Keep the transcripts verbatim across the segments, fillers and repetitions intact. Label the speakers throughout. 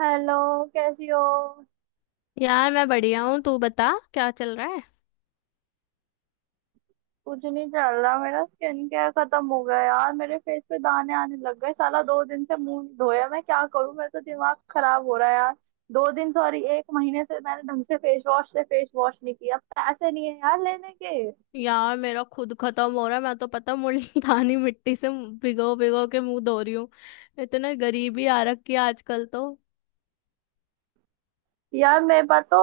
Speaker 1: Hello. कैसी हो?
Speaker 2: यार मैं बढ़िया हूँ। तू बता क्या चल रहा है।
Speaker 1: कुछ नहीं चल रहा, मेरा स्किन केयर खत्म हो गया यार, मेरे फेस पे दाने आने लग गए, साला दो दिन से मुंह नहीं धोया, मैं क्या करूं, मेरा तो दिमाग खराब हो रहा है यार। दो दिन, सॉरी, एक महीने से मैंने ढंग से फेस वॉश से फेस वॉश नहीं किया, पैसे नहीं है यार लेने के।
Speaker 2: यार मेरा खुद खत्म हो रहा है। मैं तो पता मुल्तानी मिट्टी से भिगो भिगो के मुंह धो रही हूँ। इतने गरीबी आ रखी है आजकल तो।
Speaker 1: यार मेरे पास तो,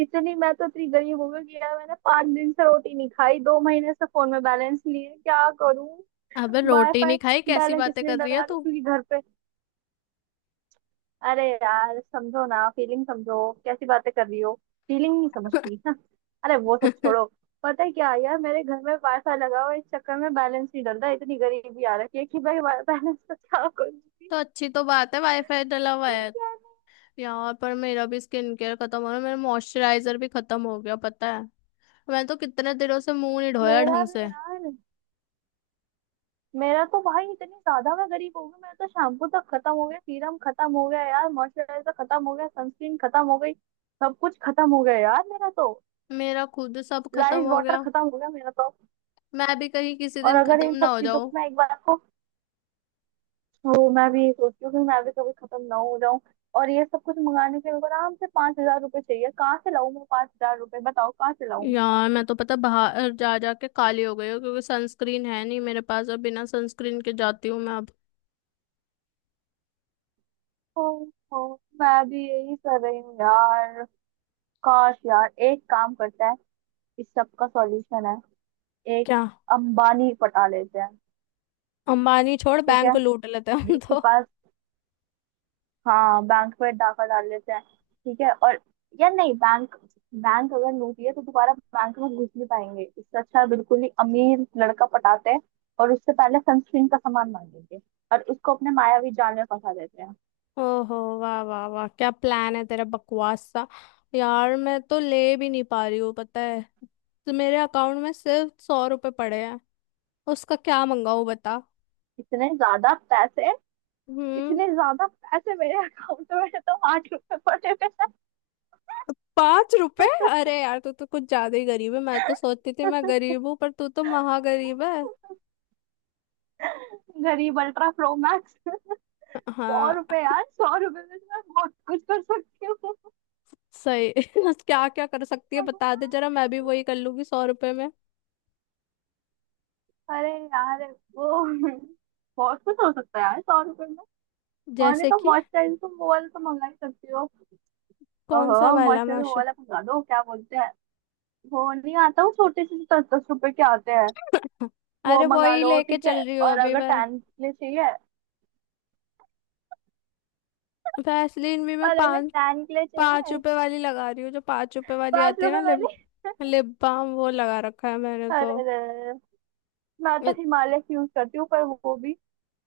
Speaker 1: इतनी मैं तो इतनी गरीब हो गई कि यार मैंने पाँच दिन से रोटी नहीं खाई, दो महीने से फोन में बैलेंस लिए, क्या करूं।
Speaker 2: अबे रोटी
Speaker 1: वाईफाई
Speaker 2: नहीं खाई कैसी
Speaker 1: बैलेंस
Speaker 2: बातें
Speaker 1: इसलिए
Speaker 2: कर रही है
Speaker 1: लगा रही हूँ
Speaker 2: तू।
Speaker 1: क्योंकि घर पे, अरे यार समझो ना, फीलिंग समझो, कैसी बातें कर रही हो, फीलिंग नहीं समझती हाँ। अरे वो सब
Speaker 2: तो
Speaker 1: छोड़ो। पता है क्या यार, मेरे घर में वाईफाई लगा हुआ है, इस चक्कर में बैलेंस नहीं डल रहा है, इतनी गरीबी आ रखी है कि भाई बैलेंस तो क्या करूंगी।
Speaker 2: अच्छी तो बात है वाईफाई डला हुआ है। यार पर मेरा भी स्किन केयर खत्म हो रहा है। मेरा मॉइस्चराइजर भी खत्म हो गया पता है। मैं तो कितने दिनों से मुंह नहीं धोया
Speaker 1: मेरा
Speaker 2: ढंग
Speaker 1: भी
Speaker 2: से।
Speaker 1: यार, मेरा तो भाई इतनी ज्यादा मैं गरीब हो गई, मेरा तो शैम्पू तक खत्म हो गया, सीरम खत्म हो गया यार, मॉइस्चराइजर खत्म हो गया, सनस्क्रीन खत्म हो गई, सब कुछ खत्म हो गया यार मेरा तो।
Speaker 2: मेरा खुद सब खत्म
Speaker 1: राइस
Speaker 2: हो
Speaker 1: वाटर
Speaker 2: गया।
Speaker 1: खत्म हो गया मेरा तो।
Speaker 2: मैं भी कहीं किसी
Speaker 1: और
Speaker 2: दिन
Speaker 1: अगर इन
Speaker 2: खत्म ना
Speaker 1: सब
Speaker 2: हो
Speaker 1: चीजों
Speaker 2: जाऊं।
Speaker 1: को मैं एक बार को, वो मैं भी ये सोचती हूँ कि मैं भी कभी खत्म ना हो जाऊं। और ये सब कुछ मंगाने के लिए मेरे को आराम से पाँच हज़ार रुपये चाहिए, कहाँ से लाऊं मैं पाँच हज़ार रुपये, बताओ कहाँ से लाऊं।
Speaker 2: यार मैं तो पता बाहर जा जा के काली हो गई हूँ क्योंकि सनस्क्रीन है नहीं मेरे पास। अब बिना सनस्क्रीन के जाती हूँ मैं अब।
Speaker 1: ओ, ओ, मैं भी यही कर रही हूँ यार। काश, यार एक काम करते हैं, इस सब का सॉल्यूशन है। एक
Speaker 2: क्या?
Speaker 1: अंबानी पटा लेते हैं।
Speaker 2: अंबानी छोड़
Speaker 1: ठीक
Speaker 2: बैंक
Speaker 1: है,
Speaker 2: को लूट लेते हैं हम
Speaker 1: जिसके
Speaker 2: तो।
Speaker 1: पास, हाँ बैंक पे डाका डाल लेते हैं। ठीक है, और या नहीं, बैंक, बैंक अगर लूट लिया तो दोबारा बैंक में घुस नहीं पाएंगे, इससे अच्छा है बिल्कुल ही अमीर लड़का पटाते हैं। और उससे पहले सनस्क्रीन का सामान मांगेंगे, और उसको अपने मायावी जाल में फंसा देते हैं।
Speaker 2: ओहो वाह वाह वाह क्या प्लान है तेरा बकवास सा। यार मैं तो ले भी नहीं पा रही हूँ पता है। तो मेरे अकाउंट में सिर्फ सौ रुपए पड़े हैं। उसका क्या मंगाऊँ बता।
Speaker 1: इतने ज्यादा पैसे
Speaker 2: हम्म।
Speaker 1: इतने ज्यादा पैसे मेरे अकाउंट में तो आठ रुपए पड़े हुए हैं।
Speaker 2: पांच रुपए। अरे यार तू तो कुछ ज्यादा ही गरीब है। मैं तो सोचती थी मैं गरीब हूँ पर तू तो महागरीब है।
Speaker 1: गरीब अल्ट्रा प्रो मैक्स। सौ
Speaker 2: हाँ।
Speaker 1: रुपए यार, सौ रुपए में तो मैं बहुत कुछ कर सकती
Speaker 2: सही। क्या क्या कर सकती है
Speaker 1: हूँ।
Speaker 2: बता दे जरा। मैं भी वही कर लूंगी सौ रुपए में।
Speaker 1: अरे यार वो, बहुत कुछ हो सकता है यार सौ रुपए में। और नहीं
Speaker 2: जैसे
Speaker 1: तो
Speaker 2: कि?
Speaker 1: मॉइस्चराइजर तुम वो वाला तो मंगा ही सकती हो।
Speaker 2: कौन
Speaker 1: ओहो,
Speaker 2: सा वाला
Speaker 1: मॉइस्चराइजर वो
Speaker 2: मास्टर?
Speaker 1: वाला मंगा दो, क्या बोलते हैं, वो नहीं आता, वो छोटे से दस दस रुपए के आते हैं, वो
Speaker 2: अरे
Speaker 1: मंगा
Speaker 2: वही
Speaker 1: लो,
Speaker 2: लेके
Speaker 1: ठीक है।
Speaker 2: चल रही हूँ
Speaker 1: और
Speaker 2: अभी
Speaker 1: अगर
Speaker 2: मैं।
Speaker 1: टैन के लिए चाहिए
Speaker 2: वैसलीन भी मैं
Speaker 1: और अगर
Speaker 2: पाँच
Speaker 1: टैन के लिए
Speaker 2: पाँच
Speaker 1: चाहिए
Speaker 2: रुपए वाली लगा रही हूँ। जो पाँच रुपए वाली
Speaker 1: पाँच
Speaker 2: आती है ना
Speaker 1: रुपए
Speaker 2: लिप
Speaker 1: वाली।
Speaker 2: लिप बाम वो लगा रखा है मैंने तो।
Speaker 1: अरे रे, मैं तो
Speaker 2: इत-
Speaker 1: हिमालय की यूज करती हूँ, पर वो भी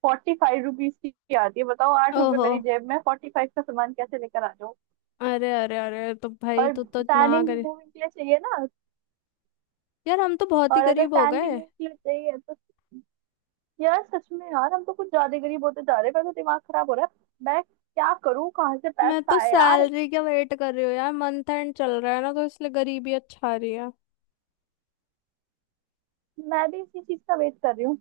Speaker 1: फोर्टी फाइव रुपीज की आती है, बताओ आठ रुपए
Speaker 2: ओहो।
Speaker 1: मेरी जेब में, फोर्टी फाइव का सामान कैसे लेकर आ जाऊँ।
Speaker 2: अरे अरे अरे तो भाई
Speaker 1: और
Speaker 2: तू तो
Speaker 1: टैनिंग
Speaker 2: महागरीब।
Speaker 1: रिमूविंग के लिए चाहिए ना,
Speaker 2: यार हम तो बहुत ही
Speaker 1: और अगर
Speaker 2: गरीब हो
Speaker 1: टैन
Speaker 2: गए।
Speaker 1: रिमूव के लिए चाहिए तो, यार सच में यार हम तो कुछ ज्यादा गरीब होते जा रहे हैं, मेरा तो दिमाग खराब हो रहा है, मैं क्या करूँ, कहाँ से
Speaker 2: मैं
Speaker 1: पैसा
Speaker 2: तो
Speaker 1: आए यार।
Speaker 2: सैलरी का वेट कर रही हूँ यार। मंथ एंड चल रहा है ना तो इसलिए गरीबी अच्छा रही है।
Speaker 1: मैं भी इसी चीज का वेट कर रही हूँ।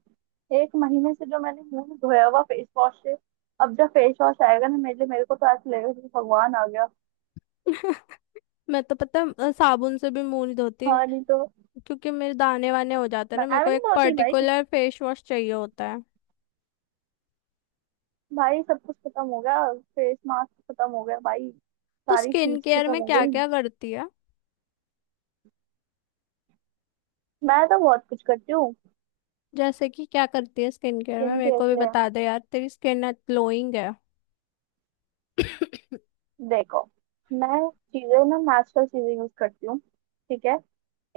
Speaker 1: एक महीने से जो मैंने मुंह धोया हुआ फेस वॉश से, अब जब फेस वॉश आएगा ना मेरे लिए, मेरे को तो ऐसा लगेगा जैसे भगवान आ गया।
Speaker 2: मैं तो पता है, अ, साबुन से भी मुंह नहीं धोती
Speaker 1: हाँ नहीं तो,
Speaker 2: क्योंकि मेरे दाने वाने हो जाते हैं
Speaker 1: मैं
Speaker 2: ना। मेरे
Speaker 1: भी
Speaker 2: को
Speaker 1: नहीं
Speaker 2: एक
Speaker 1: धोती भाई।
Speaker 2: पर्टिकुलर फेस वॉश चाहिए होता है।
Speaker 1: भाई सब कुछ खत्म हो गया, फेस मास्क खत्म हो गया भाई,
Speaker 2: तो
Speaker 1: सारी
Speaker 2: स्किन
Speaker 1: शीट्स
Speaker 2: केयर
Speaker 1: खत्म
Speaker 2: में
Speaker 1: हो
Speaker 2: क्या
Speaker 1: गई।
Speaker 2: क्या करती है?
Speaker 1: मैं तो बहुत कुछ करती हूँ।
Speaker 2: जैसे कि क्या करती है स्किन केयर में?
Speaker 1: स्किन
Speaker 2: मेरे
Speaker 1: केयर
Speaker 2: को भी
Speaker 1: के लिए
Speaker 2: बता दे यार तेरी स्किन ग्लोइंग है।
Speaker 1: देखो, मैं चीजें ना, नेचुरल चीजें यूज करती हूँ। ठीक है,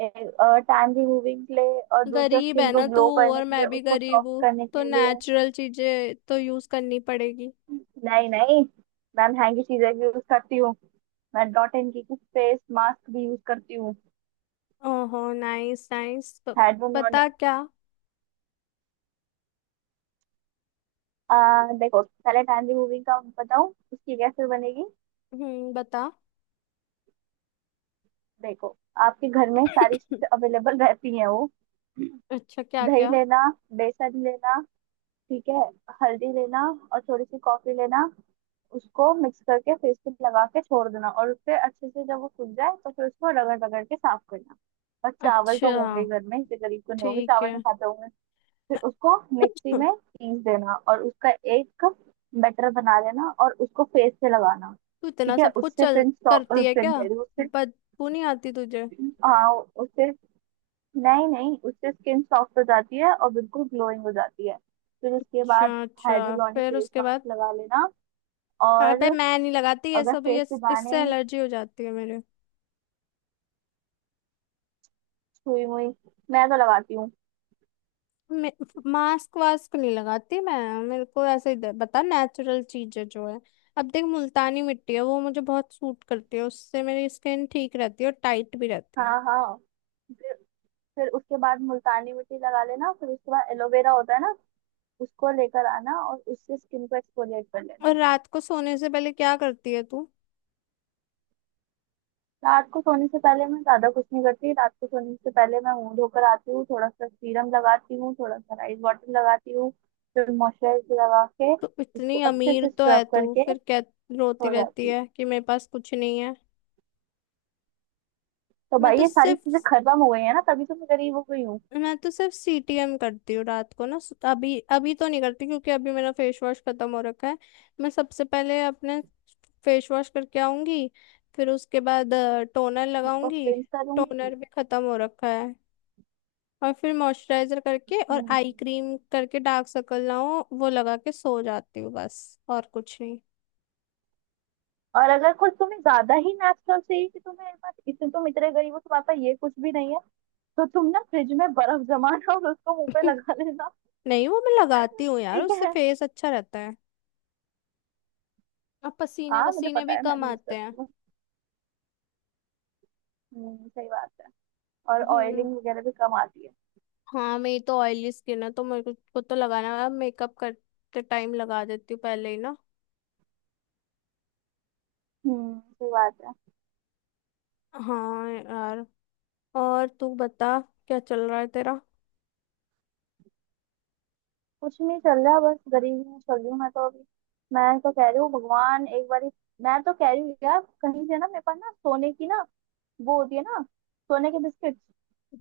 Speaker 1: एक टैन रिमूविंग के लिए और दूसरा
Speaker 2: गरीब
Speaker 1: स्किन
Speaker 2: है
Speaker 1: को
Speaker 2: ना तू।
Speaker 1: ग्लो करने
Speaker 2: और
Speaker 1: के लिए,
Speaker 2: मैं भी
Speaker 1: उसको
Speaker 2: गरीब
Speaker 1: सॉफ्ट
Speaker 2: हूँ
Speaker 1: करने
Speaker 2: तो
Speaker 1: के लिए।
Speaker 2: नेचुरल चीजें तो यूज करनी पड़ेगी।
Speaker 1: नहीं नहीं, मैं महंगी चीजें भी यूज करती हूँ, मैं Dot and Key face mask भी यूज करती हूँ।
Speaker 2: ओहो नाइस नाइस।
Speaker 1: हैंड नॉन।
Speaker 2: पता क्या।
Speaker 1: आ, देखो पहले टैन रिमूविंग का बताऊँ उसकी कैसे बनेगी।
Speaker 2: हम्म बता।
Speaker 1: देखो, आपके घर में सारी चीजें अवेलेबल रहती हैं वो।
Speaker 2: अच्छा क्या
Speaker 1: दही
Speaker 2: क्या।
Speaker 1: लेना, बेसन लेना, ठीक है, हल्दी लेना, और थोड़ी सी कॉफी लेना, उसको मिक्स करके फेस पे लगा के छोड़ देना, और फिर अच्छे से जब वो सूख जाए तो फिर उसको रगड़ रगड़ के साफ करना। और चावल तो होंगे
Speaker 2: अच्छा
Speaker 1: ही घर में, इतने गरीब तो नहीं होंगे
Speaker 2: ठीक
Speaker 1: चावल
Speaker 2: है।
Speaker 1: नहीं खाते होंगे। फिर उसको मिक्सी में पीस देना और उसका एक बैटर बना लेना और उसको फेस पे लगाना।
Speaker 2: तू इतना
Speaker 1: ठीक है,
Speaker 2: सब कुछ
Speaker 1: उससे
Speaker 2: चल
Speaker 1: फिर
Speaker 2: करती है
Speaker 1: फिर
Speaker 2: क्या?
Speaker 1: कह रही हूँ उससे,
Speaker 2: बदबू नहीं आती तुझे?
Speaker 1: हाँ उससे, नहीं नहीं उससे स्किन सॉफ्ट हो जाती है और बिल्कुल ग्लोइंग हो जाती है। फिर उसके बाद
Speaker 2: अच्छा अच्छा
Speaker 1: हाइड्रोलॉनिक
Speaker 2: फिर
Speaker 1: फेस
Speaker 2: उसके बाद?
Speaker 1: मास्क लगा लेना। और
Speaker 2: अबे मैं नहीं लगाती ये
Speaker 1: अगर
Speaker 2: सब
Speaker 1: फेस
Speaker 2: ये।
Speaker 1: पे दाने,
Speaker 2: इससे एलर्जी हो जाती है मेरे।
Speaker 1: सुई मुई, मैं तो लगाती हूँ।
Speaker 2: मे, मास्क वास्क नहीं लगाती मैं। मेरे को ऐसे ही दे- बता नेचुरल चीजें जो है। अब देख मुल्तानी मिट्टी है वो मुझे बहुत सूट करती है। उससे मेरी स्किन ठीक रहती है और टाइट भी रहती है।
Speaker 1: हाँ हाँ, फिर फिर उसके बाद मुल्तानी मिट्टी लगा लेना, फिर उसके बाद एलोवेरा होता है ना, उसको लेकर आना और उससे स्किन को एक्सफोलिएट कर
Speaker 2: और
Speaker 1: लेना।
Speaker 2: रात को सोने से पहले क्या करती है तू?
Speaker 1: रात को सोने से पहले मैं ज्यादा कुछ नहीं करती, रात को सोने से पहले मैं मुंह धोकर आती हूँ, थोड़ा सा सीरम लगाती हूँ, थोड़ा सा राइस वाटर लगाती हूँ, फिर मॉइस्चराइजर लगा के,
Speaker 2: तो
Speaker 1: उसको
Speaker 2: इतनी
Speaker 1: अच्छे
Speaker 2: अमीर
Speaker 1: से
Speaker 2: तो है
Speaker 1: स्क्रब
Speaker 2: तू
Speaker 1: करके
Speaker 2: फिर क्या रोती
Speaker 1: हो
Speaker 2: रहती
Speaker 1: जाती हूँ।
Speaker 2: है कि मेरे पास कुछ नहीं है?
Speaker 1: तो
Speaker 2: मैं
Speaker 1: भाई
Speaker 2: तो
Speaker 1: ये सारी चीजें
Speaker 2: सिर्फ
Speaker 1: खत्म हो गई है ना, तभी तो मैं गरीब हो गई हूँ।
Speaker 2: मैं तो सिर्फ सी टी एम करती हूँ रात को ना। सु- अभी अभी तो नहीं करती क्योंकि अभी मेरा फेस वॉश खत्म हो रखा है। मैं सबसे पहले अपने फेस वॉश करके आऊंगी। फिर उसके बाद टोनर
Speaker 1: उसको
Speaker 2: लगाऊंगी।
Speaker 1: क्लेंस करूंगी।
Speaker 2: टोनर भी खत्म हो रखा है। और फिर मॉइस्चराइजर करके और
Speaker 1: हम्म।
Speaker 2: आई क्रीम करके डार्क सर्कल ना हो वो लगा के सो जाती हूँ बस। और कुछ नहीं।
Speaker 1: और अगर कुछ तुम्हें ज्यादा ही नेचुरल चाहिए, कि तुम्हें बस इससे, तुम इतने गरीब हो, तुम्हारे पास ये कुछ भी नहीं है, तो तुम ना फ्रिज में बर्फ जमाना, और उसको मुंह पे लगा लेना।
Speaker 2: नहीं वो मैं लगाती हूँ यार
Speaker 1: ठीक
Speaker 2: उससे
Speaker 1: है,
Speaker 2: फेस अच्छा रहता है। और पसीने
Speaker 1: हाँ मुझे
Speaker 2: वसीने
Speaker 1: पता
Speaker 2: भी
Speaker 1: है, मैं
Speaker 2: कम
Speaker 1: भी यूज
Speaker 2: आते हैं।
Speaker 1: करती हूँ। हम्म, सही बात है। और
Speaker 2: हम्म।
Speaker 1: ऑयलिंग वगैरह भी कम आती है।
Speaker 2: हाँ मेरी तो ऑयली स्किन है तो मेरे को को तो लगाना है। मेकअप करते टाइम लगा देती हूँ पहले ही ना।
Speaker 1: हम्म, सही बात है।
Speaker 2: हाँ यार। और तू बता क्या चल रहा है तेरा।
Speaker 1: कुछ नहीं चल रहा, बस गरीबी में चल रही हूँ मैं तो अभी। मैं तो कह रही हूँ भगवान एक बार, मैं तो कह रही हूँ यार, कहीं से ना मेरे पास ना सोने की ना, वो होती है ना, सोने के बिस्किट,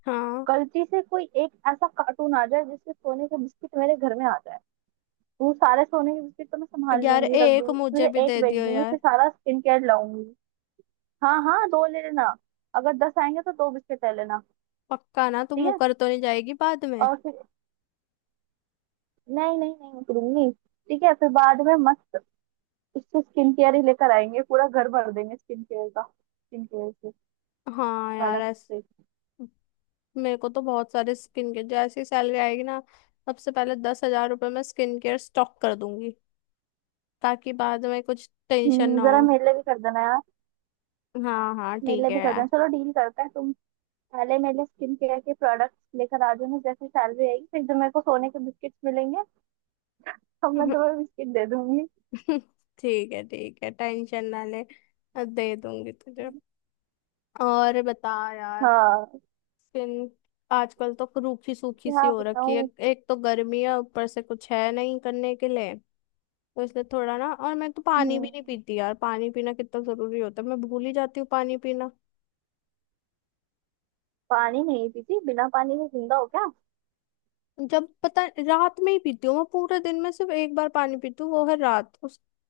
Speaker 2: हाँ
Speaker 1: गलती से कोई एक ऐसा कार्टून आ जाए जिससे सोने के बिस्किट मेरे घर में आ जाए, तो वो सारे सोने के बिस्किट तो मैं संभाल
Speaker 2: यार
Speaker 1: लूंगी, रख
Speaker 2: एक
Speaker 1: दूंगी, उसमें
Speaker 2: मुझे भी
Speaker 1: से एक
Speaker 2: दे
Speaker 1: बेच
Speaker 2: दियो
Speaker 1: दूंगी
Speaker 2: यार।
Speaker 1: फिर सारा स्किन केयर लाऊंगी। हाँ हाँ, दो ले लेना, अगर दस आएंगे तो दो बिस्किट ले लेना।
Speaker 2: पक्का ना तू
Speaker 1: ठीक है,
Speaker 2: मुकर तो नहीं जाएगी बाद में?
Speaker 1: और फिर, नहीं नहीं नहीं करूंगी, ठीक है, फिर बाद में मस्त उससे स्किन केयर ही लेकर आएंगे, पूरा घर भर देंगे स्किन केयर का, स्किन केयर से
Speaker 2: हाँ यार
Speaker 1: प्रोडक्ट
Speaker 2: ऐस।
Speaker 1: से।
Speaker 2: मेरे को तो बहुत सारे स्किन केयर जैसी सैलरी आएगी ना। सबसे पहले दस हजार रुपये मैं स्किन केयर स्टॉक कर दूंगी ताकि बाद में कुछ टेंशन
Speaker 1: हम्म,
Speaker 2: ना
Speaker 1: जरा
Speaker 2: हो।
Speaker 1: मेरे लिए भी कर देना यार,
Speaker 2: हाँ हाँ
Speaker 1: मेरे
Speaker 2: ठीक
Speaker 1: लिए
Speaker 2: है
Speaker 1: भी कर
Speaker 2: यार।
Speaker 1: देना, चलो डील करते हैं तुम पहले मेरे स्किन केयर के प्रोडक्ट्स लेकर आ जाना जैसे सैलरी आएगी, फिर जब मेरे को सोने के बिस्किट्स मिलेंगे तो मैं तुम्हें बिस्किट दे दूंगी।
Speaker 2: ठीक है ठीक है टेंशन ना ले। दे दूंगी तुझे। और बता यार
Speaker 1: हाँ,
Speaker 2: स्किन आजकल तो रूखी सूखी सी
Speaker 1: क्या
Speaker 2: हो रखी है।
Speaker 1: बताऊँ।
Speaker 2: एक तो गर्मी है ऊपर से कुछ है नहीं करने के लिए। तो इसलिए थोड़ा ना। और मैं तो पानी भी नहीं
Speaker 1: हम्म,
Speaker 2: पीती यार। पानी पीना कितना जरूरी होता है मैं भूल ही जाती हूँ पानी पीना।
Speaker 1: पानी नहीं पीती? बिना पानी के जिंदा हो क्या?
Speaker 2: जब पता रात में ही पीती हूँ। मैं पूरे दिन में सिर्फ एक बार पानी पीती हूँ वो है रात। उसके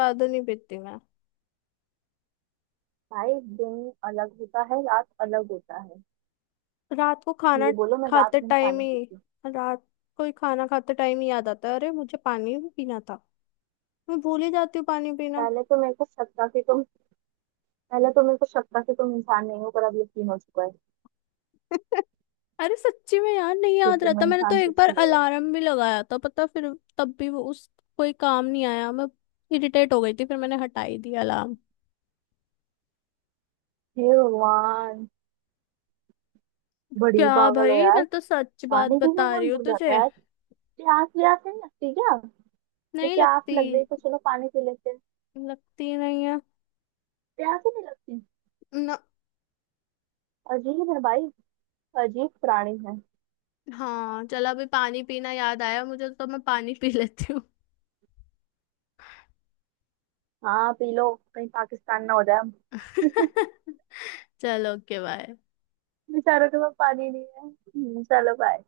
Speaker 2: बाद नहीं पीती।
Speaker 1: भाई दिन अलग होता है, रात अलग होता है,
Speaker 2: रात को खाना
Speaker 1: ये बोलो मैं
Speaker 2: खाते
Speaker 1: रात में
Speaker 2: टाइम
Speaker 1: पानी
Speaker 2: ही
Speaker 1: पीती हूँ।
Speaker 2: रात को ही खाना खाते टाइम ही याद आता है अरे मुझे पानी भी पीना था। मैं भूल ही जाती हूँ पानी पीना।
Speaker 1: पहले तो मेरे को शक था कि तुम, पहले तो मेरे को शक था कि तुम इंसान नहीं हो, पर अब यकीन हो चुका है
Speaker 2: अरे सच्ची में यार नहीं
Speaker 1: कि
Speaker 2: याद
Speaker 1: तुम
Speaker 2: रहता। मैंने तो
Speaker 1: इंसान
Speaker 2: एक
Speaker 1: कुछ
Speaker 2: बार
Speaker 1: ही नहीं हो।
Speaker 2: अलार्म भी लगाया था पता फिर तब भी वो उस कोई काम नहीं आया। मैं इरिटेट हो गई थी फिर मैंने हटा ही दिया अलार्म।
Speaker 1: हे भगवान, बड़ी
Speaker 2: क्या
Speaker 1: पागल हो
Speaker 2: भाई
Speaker 1: यार।
Speaker 2: मैं तो सच बात
Speaker 1: पानी पीना
Speaker 2: बता रही
Speaker 1: कौन
Speaker 2: हूँ
Speaker 1: भूल जाता
Speaker 2: तुझे।
Speaker 1: है यार। प्यास व्यास नहीं लगती क्या? ये
Speaker 2: नहीं
Speaker 1: प्यास
Speaker 2: लगती।
Speaker 1: लग गई तो चलो पानी पी लेते हैं।
Speaker 2: लगती नहीं है।
Speaker 1: प्यास ही नहीं लगती?
Speaker 2: ना।
Speaker 1: अजीब है भाई, अजीब प्राणी है।
Speaker 2: हाँ चल अभी पानी पीना याद आया मुझे तो मैं पानी पी लेती हूँ।
Speaker 1: हाँ पी लो, कहीं पाकिस्तान ना हो जाए हम।
Speaker 2: चलो ओके बाय।
Speaker 1: बेचारों के पास पानी नहीं है। हम्म, चलो बाय।